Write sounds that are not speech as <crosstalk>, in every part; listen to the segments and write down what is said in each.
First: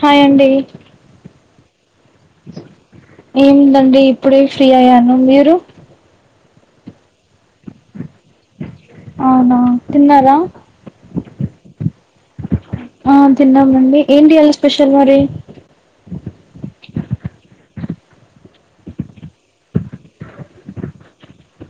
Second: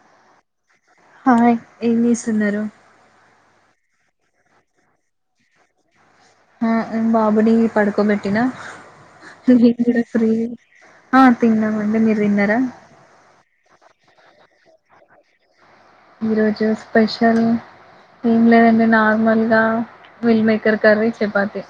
Hi అండి hi ఏం చేస్తున్నారు ఏముందండి ఇప్పుడే ఫ్రీ అయ్యాను మీరు ఆ బాబుని పడుకోబెట్టినా అవునా తిన్నారా ఆ తిన్నామండి మీర్ తిన్నర ఆ తిన్నామండి ఏంటియాలి స్పెషల్ మరి ఈ రోజు స్పెషల్ ఏం లేదండి నార్మల్ గా మిల్ మేకర్ కర్రీ, చపాతి.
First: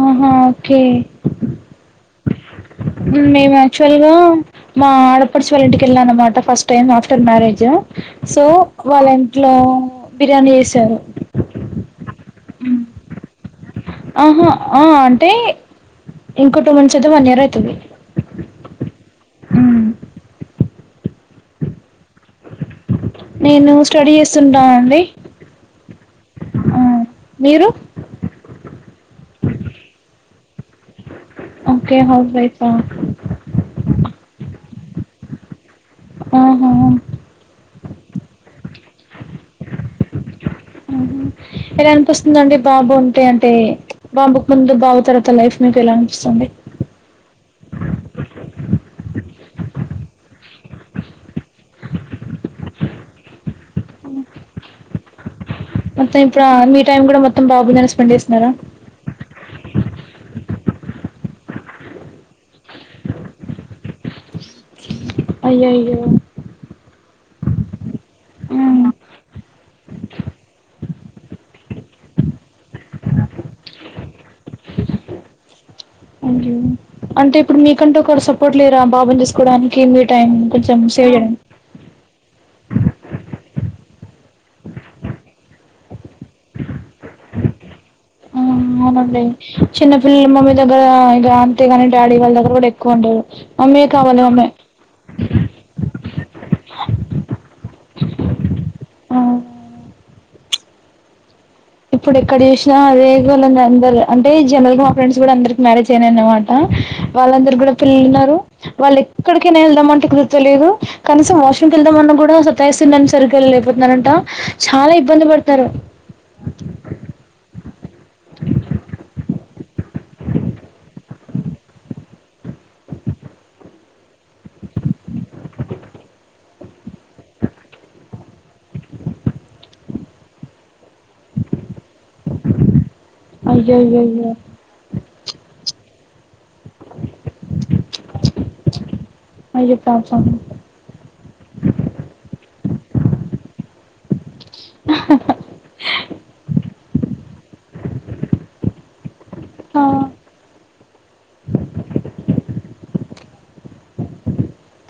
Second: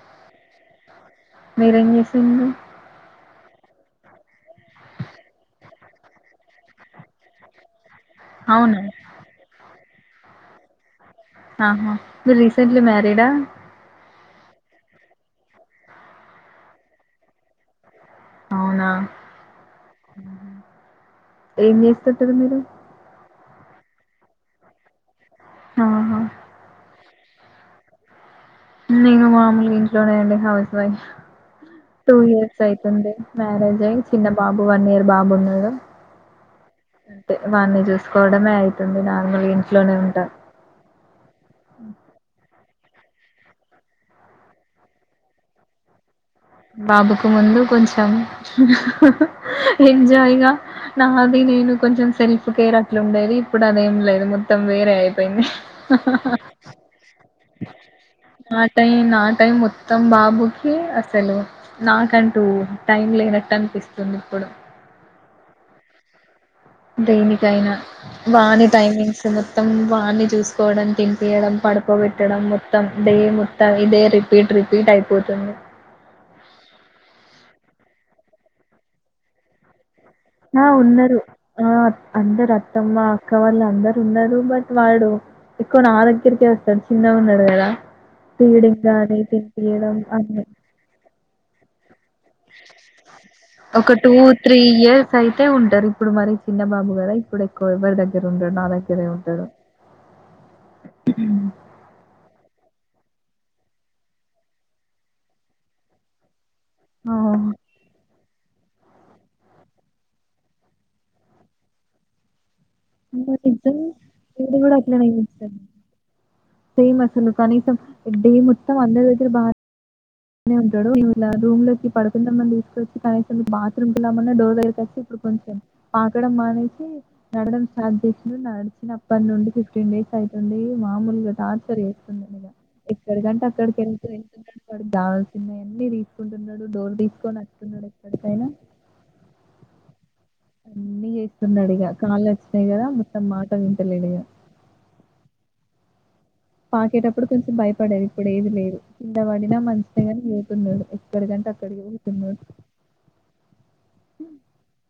ఆహా ఓకే మీరేం చేసిండ్రు మేము యాక్చువల్గా మా ఆడపడుచు వాళ్ళ ఇంటికి వెళ్ళా అన్నమాట first time after marriage so అవునా వాళ్ళ ఇంట్లో బిర్యానీ వేసారు ఆహా నువ్ రీసెంట్లీ మ్యారీడ ఆహా ఆ అంటే ఇంకో టూ మంత్స్ అయితే వన్ ఇయర్ ఐతుంది అవునా మ్మ్ హ్మ్ ఏన్ జేస్తుంటారు మీరు నేను స్టడీ చేస్తుంటా అండి ఆహ అ మీరు నేను మామూల్గా ఇంట్లోనే అండి house wife okay two house years వైఫా అయ్తుంది మ్యారేజ్ అయ్ చిన్న బాబు వన్ ఇయర్ బాబున్నాడు ఆహా అంతే వాణ్ణి చూసుకోవడమే అయ్ తుంది నాక్ మాముల్ ఇంట్లోనే ఉంటా ఊహూ. ఎలా అనిపిస్తుందండి బాబు ఉంటే అంటే ప్చ్ బాబుకు ముందు బాబు తర్వాత లైఫ్ మీకు ఎలా అన్ బాబుకు ముందు కొంచెం ఎంజాయ్గా నాది నేను కొంచెం సెల్ఫ్ కేర్ అట్లా ఉండేది ఇప్పుడు అదేం లేదు మొత్తం వేరే అయిపోయింది మొత్తం ఇప్పుడు ఆ మీ టైం కూడా మొత్తం బాబుమీదనే స్పెండ్ చేస్తున్నారా నా <unintelligible> సలు నాకంటూ టైం లేనట్టు అనిపిస్తుంది ఇప్పుడు అయ్యయ్యో దేనికైనా బానే హ్మ్. టైమింగ్స్ మొత్తం వాని చూసుకోవడం తినిపియడం పడుకోబెట్టడం మొత్తం డే మొత్తం ఇదే రిపీట్ రిపీట్ అయిపోతుంది అయ్యో అంటే ఇప్పుడు మీకంటే ఒకరు సపోర్ట్ లేరా బాబుని చుసుకోవడానికి మీర్ ఆ ఉన్నరు ఆ అందరు అత్తమ్మ అక్క వాళ్ల్ళ అందర్ ఉన్నారు బట్ వాడు ఎక్కువ నా దగ్గరికే వస్తాడు చిన్నగా ఉన్నడు కదా ఆ అవునండి చిన్న పిల్లలు అన్నీ. మమ్మీ దగ్గర <unintelligible> డాడీ వాళ్ళ దగ్గర కూడా ఎక్కువ ఉండరు మమ్మీయే ఒక కావాలి మమ్మే ఇయర్స్ అయితే ఉంటారు. ఇప్పుడు మరి చిన్నబాబు గద ఇప్పుడు ఎక్కువ ఎవరి దగ్గర ఉండడు నా దగ్ గ్గరే ఆ! ఉంటడు ఇప్పుడు ఎక్కడ చూసినా అదే గోల వుంది అందరు అంటే జనరల్ గా మా ఫ్రెండ్స్ కూడా అందరికి మ్యారేజ్ ఐనా అన్నమాట్ ట ఆ! వాళ్ళందరి కూడా పిల్లలున్నారు వాళ్ళు ఎక్కడికైనా ఎళ్దామంటే కుదుర్త లేదు కనీసం వాష్రూమ్ కి వెళ్దామన్నా కూడా అసల్ <unintelligible> సరిగ్గా నిజం లేపోతున్నారంట చాలా ఇబ్బందిపడతారు ఫేమస్సులు కని సం డే మొత్తం అందరి దగ్గర బా నే ఉంటాడు ఇలా రూమ్ లోకి పడుకుందామ్మని తీసుకొచ్చి కనీసం బాత్రూం కి వెళ్దాం అన్న డోర్ దగ్గరకి వచ్చి ఇప్పుడు కొంచెం పాకడం మానేసి నడవడం స్టార్ట్ చేసిండు. నడిచినప్పటి నుండి ఫిఫ్టీన్ డేస్ అవుతుంది. మామూలుగా టార్చర్ చేస్తుండు. ఇగ ఎక్కడకంటే అయ్యో అక్కడికి అయ్యో వెళ్త అయ్యో వెళ్తున్నాడు వాడు నచ్చినయాన్ని తీసుకుంటున్నాడు డోర్ తీసుకొని అస్తున్నడు ఎక్కడికైనా టార్చర్ అన్ని చేస్తున్నడు ఇగ కాళ్ళు వచ్చినాయి కదా మొత్తం మాట వింటలేడు ఇగ పాకేటప్పుడు కొంచెం భయపడేది ఇప్పుడు ఏది లేదు. కింద పడినా ఆ మంచిదే కానీ పోతున్నడు. ఎక్కడికంటే అక్కడికి పోతున్నడు.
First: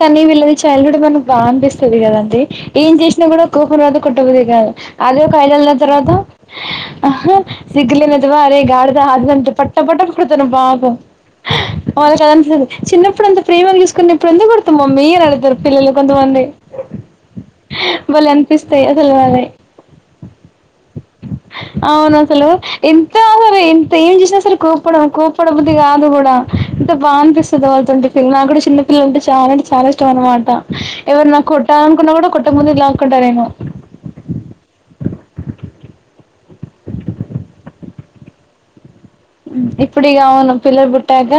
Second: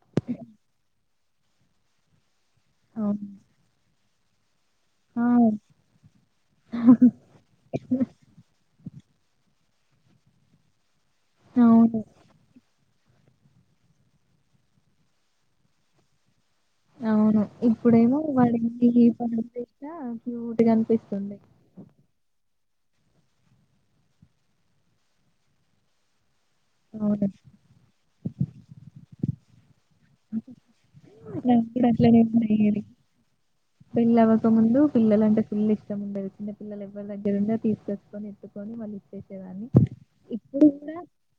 కనీ వీళ్లది చైల్డ్ హుడ్ మనం బాగా అనిపిస్తది కదండి ఏం చేసినా అవును. కూడా కోపం రాదు కొట్టాబుద్ధి కాదు అది ఆ! ఒక ఐదేల్ల తర్వాత ఆహా సిగ్గు లేని వెధవ అరేయ్ గాడిద కాదు అండి పట్ట పట్ట కొడతాను పాపం అవును. <unintelligible> చిన్నప్పుడు అంత ప్రేమగ చుసుకున్నవ్ ఇప్పుడు ఎందుకు కొడుతున్నావ్. న్నవ్ మమ్మీ అని అడుగుతారు పిల్లలు కొంతమంది అవును ఇప్పుడేమో భలే అనిపిస్తాయి ఇప్పుడు ఏం అసలు అవి పని చేసినా క్యూట్ గా అనిపిస్తది. అవును అసలు ఎంత అసలు ఎంత ఏం చేసినా సరే కోప్పడకు బుద్ది కాదు కూడా ఎంత బాగా అవును. అనిపిస్తదో వాళ్ళతోటి నాకు కూడా చిన్న పిల్లలంటే చ చాలా చాలా ఇష్టం అన్నమాట ఎవరన్న కొట్టలి అనుకున్నా కూడా కొట్టక ముందే లాక్కుంటారేమో పెళ్ల్లవ్వక ముందు పిల్లలాంటె ఫుల్ ఇష్టంముండేది చిన్న పిల్లలు ఎవరి దగ్గర ఉన్న తీసుకొచుకునేది. ని ఎత్తుకొని మళ్లీ ఇప్పుడు ఇగ అవును ఇప్పుడు పిల్లలు కూడా పుట్టాక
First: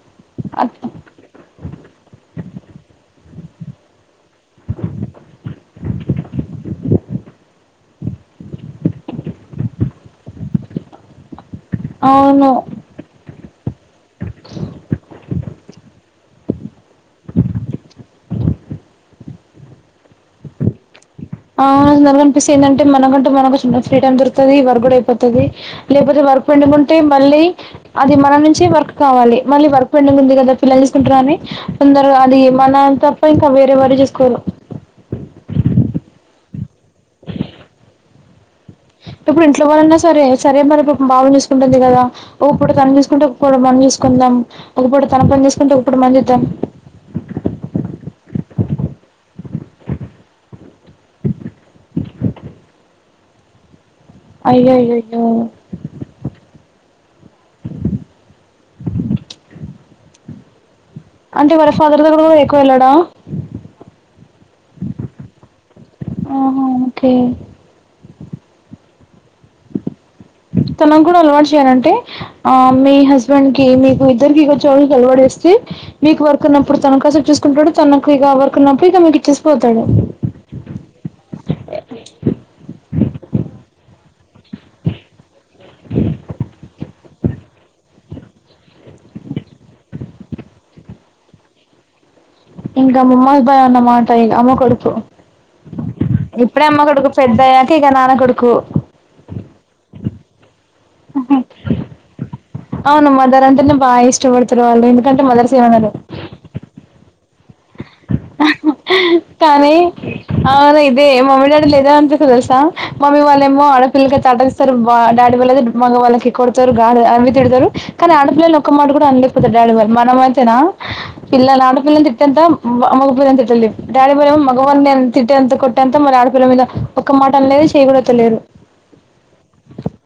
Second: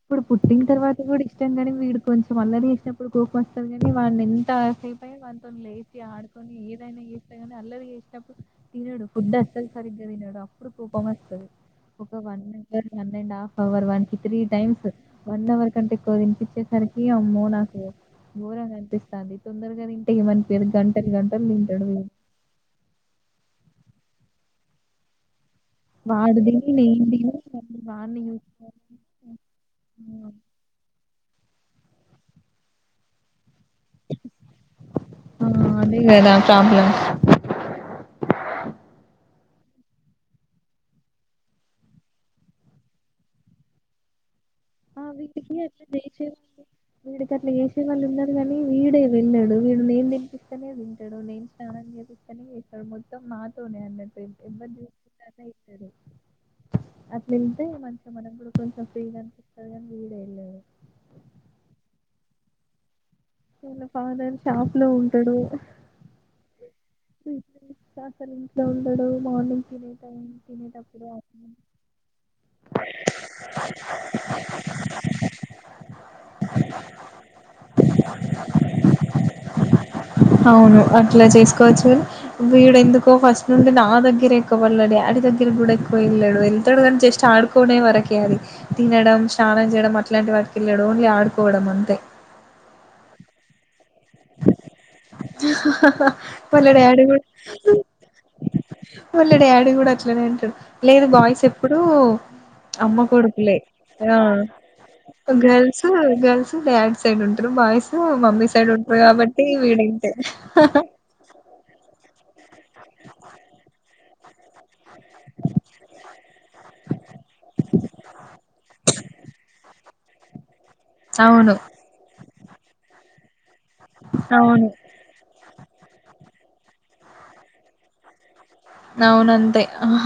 ఇప్పుడు పుట్టిన అట్లా తర్వాత కూడా ఇష్టం కాని వీడు కొంచెం అల్లరీ చేసినప్పుడు కోపం వస్తది కానీ వాన్నీ ఎంతసేపైనా వంతోని లే ఆడు ఏదైనా చేస్తా కానీ అల్లరి చేేసినప్పుడు తినాడు ఫుడ్ అస్సలు సరిగ్గా తినన్నాడు అప్పుడు కోపం వస్తుది ఒక వన్ అవును అర్ one and half hour one కి త్రీ టైమ్స్ వన్ అవర్ కంటే ఎక్కువ తినిపిచ్చేసరికి ఇ అమ్మో నాకు ఘోరంగా అనిపిస్థాంది తొందరగా తింటే ఏం అనిపియ్యది గంట ఆ అనిపిస్తే ఏంటంటే మనగంటే మనకుచ్చ ఫ్రీ టైమ్ దొరుకుతాది వర్క్గూకూడా అయిపోతది లేకపోతే వాడు వర్క్ తిని పెండింగ్ ఉంటే నేను తిని మళ్ళీ అది వాన్ని మనం నుంచి చూసుకో వర్క్ కావాలి మళ్ళీ వర్క్ పెండింగ్ తొందరగా అది మనం తప్ప వేరే వరి చూసుకోరు ఆ అదే కదా ప్రాబ్లం ఇప్పుడు ఇంట్లో వాళ్ళన్నా సరే సరే మరిప్పుడు బాబు చూసుకుంటుంది కదా ఒకపూట తను చూసుకుంటే ఒక పూట మనం చూసుకుందాం ఒక పూట ఆ తన పని వీటికి చేసుకుంటే ఒక అట్ల పూట మనం జేసే చేద్దాం వీడి అట్లా జేసే వాళ్ళున్నారు అందు కాని వీడే వెళ్ళాడు వీడు నేను తనిపిస్తనే తింటాడు నేను స్నానం చేపిస్తనే చేస్తాడు మొత్తం నాతోనే అన్నా ఎ అయ్యయ్యయ్యో ఇరు అట్లయితే మంచిగా మనం కూడా కొంచెం ఫ్రీగా అనిపి వీడు ఎల్లాడు అంటే వాళ్ళ ఫాదర్ దగ్గర కూడా ఎక్కువ వెళ్ళాడా వాళ్ల ఫాదర్ షాప్ లో ఉంటడు ఓకే రాత్రి ఇంట్లో ఉండడు మార్నింగ్ తినే టైమ్ తనకు కూడా అలవాటు చేయాలంటే ఆ మీ హస్బెండ్ కి మీకు ఇద్దరికిచ్చే వాళ్ళకి అలవాటు వేస్తే మీకు వర్క్ ఉన్నప్పుడు తను కాసేపు చూసుకుంటాడు తనకు ఇగ వరకున్నప్పుడు ఇక మీకీచ్చేసిపోతాడు అవును అట్లా చేసుకోవచ్చు కదా వీడెందుకో ఫస్ట్ నుండి నా దగ్గర ఎక్కువ వాళ్ళ డాడీ దగ్గర కి కూడా ఎకువ వెళ్ళాడు వెళ్తాడు క జస్ట్ ఆడుకోనే వరకే అది తినడం స్నానం చేయడం అట్లాంటి వారికి వెళ్ళడం ఓన్లీ ఆడుకోవడం అంతే ఇంక మమ్మస్ బాయ్ అన్నమాట అమ్మ కొడుకు ఇప్పుడే వాళ్ళ అమ్మ డాడీ కొడుకు కూడా పెద్ద అయ్యాక ఇగ నాన్న కొడుకు వాళ్ళ డాడీ కూడా అట్లనే అంటడు లేదు బాయ్స్ ఎప్పుడు అమ్మ అవును మదర్ కొడుకులే అంటే నే బాగా ఆ ఇష్టపడతారు వాళ్ళు ఎందుకంటే మదర్స్ గర్ల్స్ ఏమనరు గర్ల్స్ డాడ్ సైడ్ ఉంటారు బాయ్స్ మమ్మీ సైడ్ ఉంట హి కానీ అవున ఇదే మమ్మీ డాడీ లు ఇదే అనిపిస్తది మమ్మీ వాళ్ళేమో ఆడపిల్లకి అడ్డగిస్తారు బ డాడీ వాళ్ళు అయితే మగ వాళ్ళకి కొడతారు గా అవి తిడతారు కానీ ఆడపిల్లని ఒక్క మాట కూడా అలేకపోతారు డాడీ వాళ్ళు మనమ అయితేనా అవును పిల్లలు ఆడపిల్లల్ని తిడితే కొంత <unintelligible> పెళ్లి డాడీ మరి అవును మగవాన్ని తిట్టే అంత కొట్టేంత మరి ఆడపిల్ల మీద ఒక మాట అనలేది చేయకూడత లేరు అవున అంతే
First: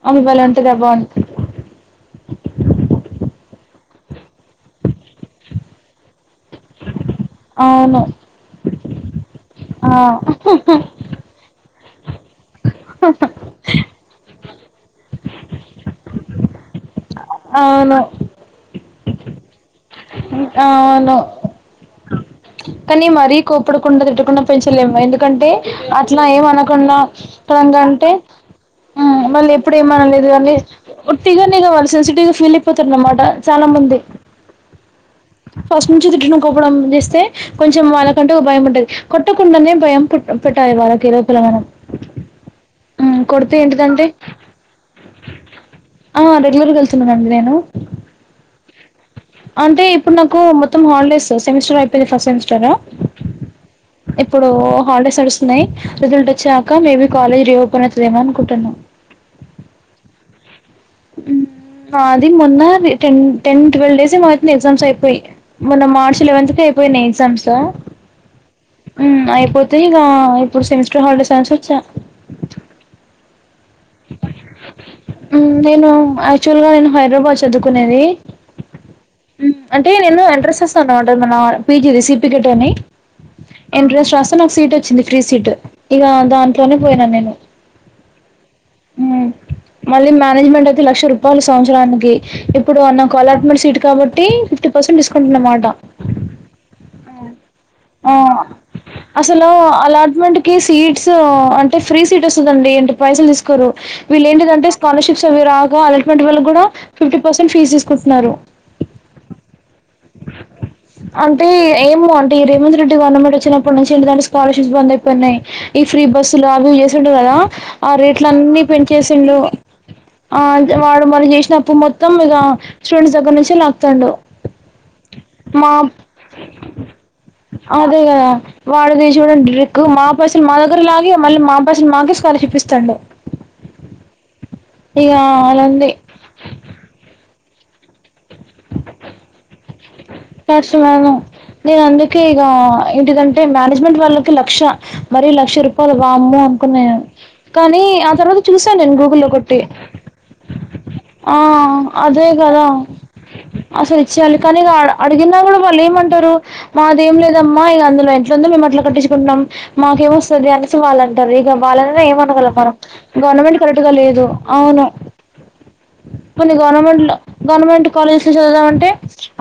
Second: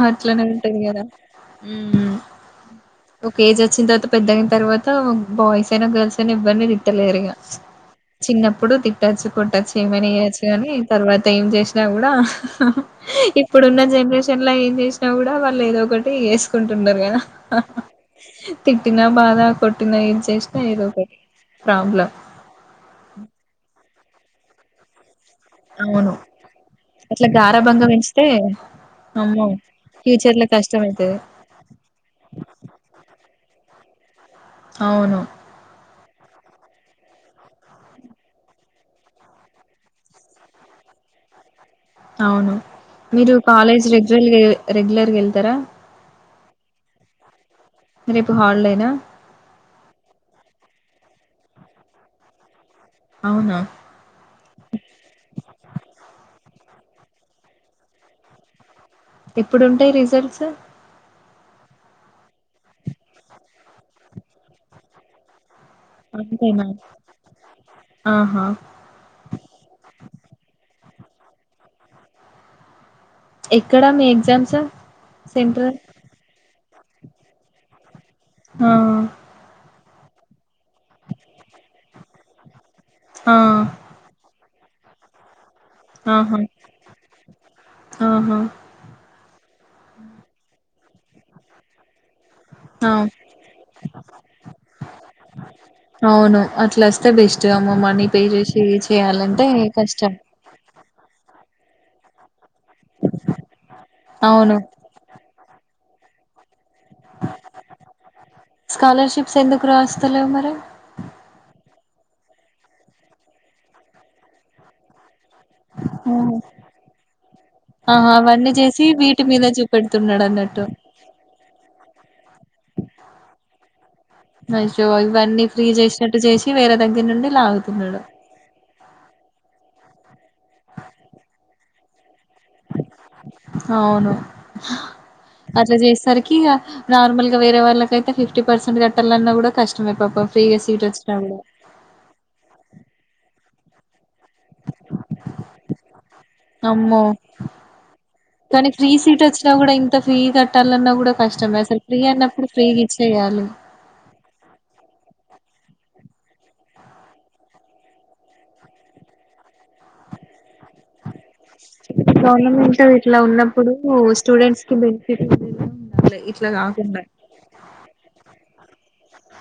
అట్లనే ఆ ఉంటది కదా బాండ్ హు ఒక ఏజ్ వచ్చిన తర్వాత పెద్దదయిన తరువాత బయ్స్ అయినా గర్ల్స్ అయినా ఇద్దరిని తిడుతారు తిట్టలేరుగా అవును చిన్నప్పుడు తిట్టచ్చు కొట్టచ్చు ఆ ఏమైనా చేయచ్చు కానీ తర్వాత ఏం చేస కూడా హా హా హాహా ఈ ఇప్పుడున్న జనరేషన్ ట్యూషన్ ఏం చేసినా కూడా వాళ్ళు ఏదో ఒకటి వేసుకుంటున్నారు కదా హాహా అవును కొట్టిిన బాధ కొట్టిన ఈ తెల్సిన ఏదోకటి ఒక ప్రాబ్లమ్ కని మరి కోపడ్ కుండా పెట్టకున్న పెంచలేం <unintelligible> కంటే అవును అట్లా ఏమన్నకుండ అట్లా క్లాం గా గారాబంగా ఉంటే పెంచితే ఉహ్ అమ్మో మళ్ళీ ఇప్పుడు మనం ఫ్యూచర్ లో <unintelligible> కష్టం అయితది వత్తిగానే ఇగా వాళ్ళు సెన్సిటివ్ గా ఫీల్ అయిపోతారు అన్మాట చాలా మంది అవును ఫస్ట్ నుంచి తిట్టినం కోపడం చేస్తే కొంచెం వాళ్ళకంటూ ఒక భయం ఉంటాది. కొట్టకుండానే భయం పెట్టాల్ పెట్టాలి వాళ్ళకి లోపల మనం అవును మీరు కొడితే కాలేజ్ ఏంటిదంటే రెగ్యులర్ రెగ్యులర్గా వెళ్తారా ఆ రెగ్యులర్గా వెళ్తున్నానండి నేను నా అంటే ఇప్పుడు నాకు మొత్తం హాలిడేస్సు సెమిస్టర్ అయిపోయిది ఫస్ట్ సెమిస్టర్ అవునా ఇప్పుడు హాలిడేస్ అడుస్తున్నాయ్ క may be college reopen అయితది ఏమో అనుకుటాన్నా ఎప్పుడుంటాయి రిజల్ట్స్ ఉ అది మొన్న టెన్ టెన్ ట్వెల్వ్ డేస్ ఏమో అవుతుంది ఎగ్జామ్స్ అయిపోయి మొన్న మార్చ లెవెంత్ కి అంతేనా అయిపోయినాయి ఎగ్జామ్స్ ఆహా ఉమ్ అయిపోతే ఇగా ఇప్పుడు సెమిస్ స్టర్ హాలిడేస్ అనేసోచ్చా ఎక్కడా మీ ఎగ్జామ్స్ మ్మ్ సెంటర్ నేను యాక్చువల్ గా నేను హైదరాబాద్ చదువుకునేది ఆ మ్మ్ అంటే నేను ఎంట్రన్స్ రాస అనమాట మన పీజీది సి పి జడ్ అని ఆ ఏంట్రాన్స్ రాస్తే నాక్ సీట్ వచ్చింది ఫ్రీ సీటు ఇక ఆహా దాంట్లోనే పోయినా నేను ఆహా ఉమ్ మళ్ళీ మేనేజ్మెంట్ అయితే లక్ష రూపాయలు సంవత్సరానికి ఇప్పుడు ఆ నాకు అల్లాట్మెంట్ సీటు కాబట్టి ఫిఫ్టీ పర్సెంట్ డిస్కౌంట్ అనమాట అవును అట్లా వస్తే బెస్ట్ అమ్మ మనీ ఉ పే చేసి చేయాలంటే అసలు కష్టం అల్లాట్మెంట్ కి సెట్స్ ఉ టె ఫ్రీ సీట్ వస్తుందండి ఎం <unintelligible> కొరు వీళ్ళ అవును ఏంటిదంటే స్కాలర్షిప్స్ అవి రా గా అలెట్మెంట్ వాళ్ళగ్గూడా ఫిఫ్టీ పర్సెంట్ ఫీజు తీసుకుంటున్నారు త్తలేవు మరి ఏమొ అంటే రేవంత్ రెడ్డి గవర్నమెంట్ వచ్చినప్పనుంచి ఏంటి దంటే స్కాలర్షిప్ బంద్ అయి పొన్నాయ్ ఈ ఫ్రీ ఓహో! బస్సులు అవి చేసిండు కదా ఆ ఆహా రేట్లు అవన్నీ అన్ని చేసి వీటి పెంచేసిండు మీద చూపెడుతున్నాడు ఆ అన్నట్టు వాడు మన చేసినప్పు మొత్తం ఇక స్టూడెంట్స్ దగ్గర నుంచి లాక్తాండు యో ఇవన్నీ ఫ్రీ మా జేసినట్టు చేసి వేరే దగ్గర నుండి అదే లాగుతున్నాడు కదా వాడిది చూడండి ట్రిక్ మా పైసలు మా దగ్గర లాగే మళ్ళ మా పైసలు మాకే కాలషిప్ ఇస్తాండు అవును ఇక అలా అట్లా ఉంది చేసేసరికి ఇగ నార్మల్ వేరే వాళ్ళకైతే ఫిఫ్టీ పర్సంట్ కట్టల్ల అన్నా గూడా కష్టమేను నేను అందుకే ఇగా ఏంటిద టే మ్యానేజ్మెంట్ వాళ్ లక్ష మరి లక్ష రూపాయలు వామ్మో అనుకున్నా నే అమ్మో కానీ ఆ తర్వాత కానీ చూసాను ఫ్రీ నేను సీట్ గూగుల్లో వచ్చినా కొట్టి కూడా ఇంత ఫ్రీ కట్టాలన్నా కూడా ఆ కష్టమే అసలు ఫ్రీ అదే అన్నప్పుడు కదా ఫ్రీగా ఇచ్చేయాలి అసలు కానీ ఇక అడిగిన కూడా వాళ్ళు ఏమంటారు మాది ఏం లేదమ్మా ఇక అందులో ఎంట్ందో మేము అట్లా కట్టించుకుంటున్నాం మాకేమ వస్తుంది అనేసి వాళ్ళ ఇక వాళ్ళ ఏంనగల మనం గవర్నమెంట్ ఇట్లా గవర్నమెంట్ ఉన్నప్పుడు కరెక్ట్గా లేదు స్టూడెంట్స్ కి అవును బెనిఫిట్ ఉండేలా ఉండాలి ఇట్లా కొన్ని కాకుండా గవర్నమెంట్ లో గవర్నమెంట్ కాలేజె లో చదుదామంటే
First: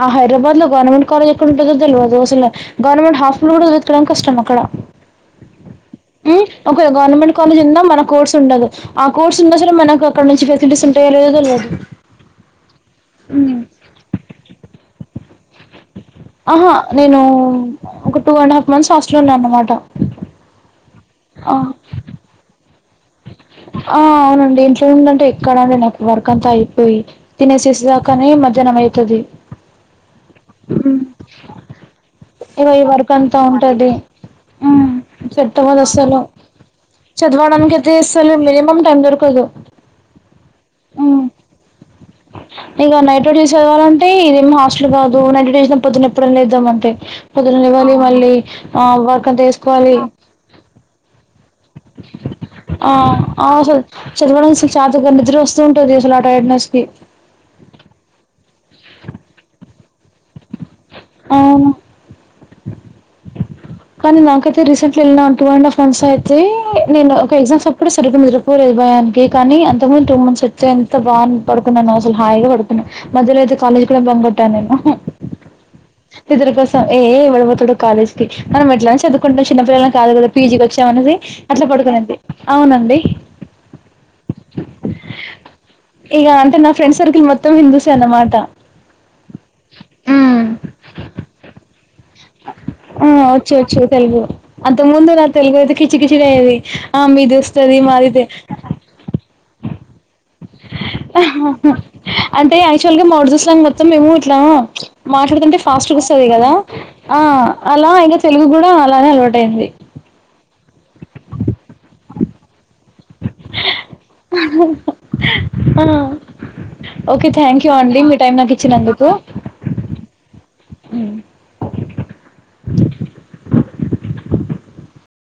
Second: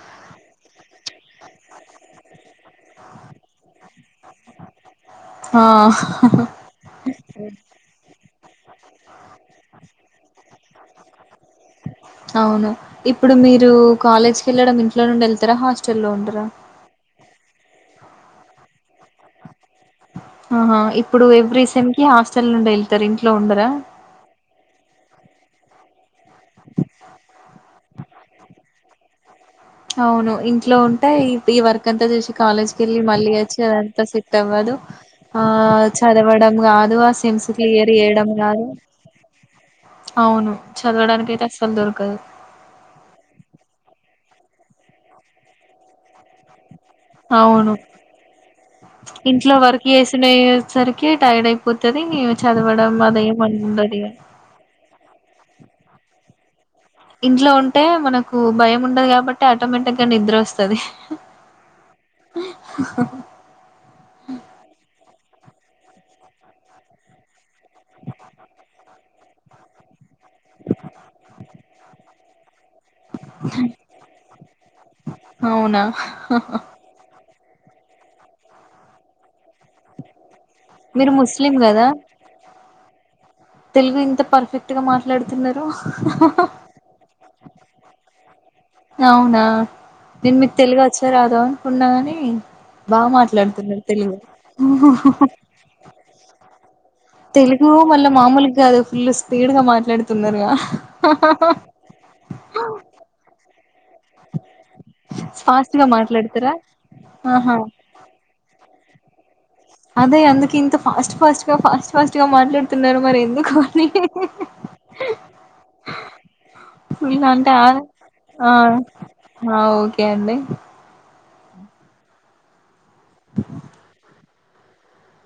ఆ హైదరాబాద్ లో గవర్నమెంట్ కాలేజ్ ఎక్కడ ఉంటదో దెల్వదు అసలు గవర్నమెంట్ హాస్టలు కూడా వెతకడం కష్టం అక్కడ హ్మ్ ఒక గవర్నమెంట్ కాలేజ్ ఉందా మన కోర్స్ ఉండదు ఆ కోర్స్ ఉన్న అసలు మనకు అక్కడ నుంచి ఫెసిలిటీస్ ఉంటాయ లేదు అవును ఇప్పుడు మీరు కాలేజ్కి వెళ్ళడం ఇంట్ లోండి వెళ్తా ఆహా నేను ఒక టూ అండ్ హా్ంత్స్ సన్నా అన్నమాటం ఆహా ఇప్పుడు ఎవ్రీ సెమ్ కి హాస్టల్ బిల్ ఇద్దరి ఇంట్లో ఉండరా చూందంటే ఎక్కడండడి నాకు వర్క్ అంతా అయిపోయి తినేసేసే దాకానే మధ్యాహ్నం అవుతుది అవును ఇంట్లో ఉంటే ఈ వర్క్ అంతా చేసి ఇగ కాలేజ్కి ఈ వెళ్ళి వర్క్ మళ్ళీ అంతా వచ్చి ఉంటది అదంతా సేట్ అవ్వదు మ్మ్ ఆ సెట్ అవ్వదు అస్సలు చదవడం కాదు ఆ సెమ్స్ చదవడానికి క్లియర్ అయితే యడం అస్సలు రాదు మినిమం టైం దొరకదు అవును మ్మ్ చదవడానికి అయితే అసలు దొరుక్ ఇగ నైట్ నుంచి చదవాలా అంటే ఇదేం హస్టల్ కాదు నైట్ డేషన్ పొద్దున ఎప్పుడొ లేద్దామంటే పొద్దున అవును లేవాలి మళ్ళీ ఆ వర్క్ అంతా ఇంట్లో వర్క్ చేసుకోవాలి చేసిండే సరికి టైర్డ్ అయిపోతది ఆ చదవడం అదేం ఆ ఉండది ఇగ అసలా టైర్డ్నెస్ కి ఇంట్లో ఉంటే మనకు భయం ఉండదు కాబట్టి ఆటోమేటిక్ గా నిద్ర వస్తది హ కానీ నాకైతే రిసెంట్లి ఎళ్లిన టూ అండ్ హాఫ్ మంత్స్ అయితే నేను ఒక ఎక్సమ్ అప్పుడు సర్రిగా నిద్రపోలేదు భయానికి కానీ అంతకుముందు టూ మంత్స్ వచ్చే ఎంత బాగా పడుకున్నానో అసలు హాయిగా పడుకున్నాను మధ్యలో అయితే కాలేజ్ కూడా బంకొట్ట నేనూ అవునా ఇద్దరి కోసం కాలేజ్ ఫీ మనం ఎట్లనో చదుకుంటాం చిన్న పిల్లలం కాదు కదా పీజీకి మీరు వచ్చామనేది ముస్లిం అట్లా కదా పడుకునేది అవునండి తెలుగు ఇంత పర్ఫెక్ట్ గా మాట్లాడుతున్నారు ఇక అంటే నా ఫ్రెండ్ సర్కిల్ మొత్తం హిందూసే అన్నమాట అవునా నేను హ్మ్. మీకు తెలుగు వచ్చో రాదో అనుకున్నా కాని బాగా ఆ వచ్చ మాట్లాడుతున్నారు వచ్చు తెలుగు అంత ముందు నా తెలుగు అయితే కిచి కిచిడి అయ్యేది ఆ మీది తెలుగు వస్తది మళ్ళా మాదిది మామూలుగా కాదు ఫుల్ స్పీడ్ గా మాట్లాడుతున్నారుగా అంటే యాక్చువల్గా మా ఉర్దూ స్లాగ్ మొత్త త్త మేము ఇట్లా మాట్లాడుతుంటే గా ఫాస్ట్ కొస్తది కదా మాట్లాడతారా అ ఆహా అలా ఇక తెలుగు కూడా అలానే అలవాటు అదే అందుకింత ఫాస్ట్ ఫస్ట్గా ఫాస్ట్ ఫస్ట్గా మాట్లాడుత తున్నారు మరి ఎందుకు అని ఆ ఇళ ఓకే అంటే థ్యాంక్ యూ అండి మీ టైం నాకు ఇచ్చినందుకు ఆ ఓకే అండి మ్మ్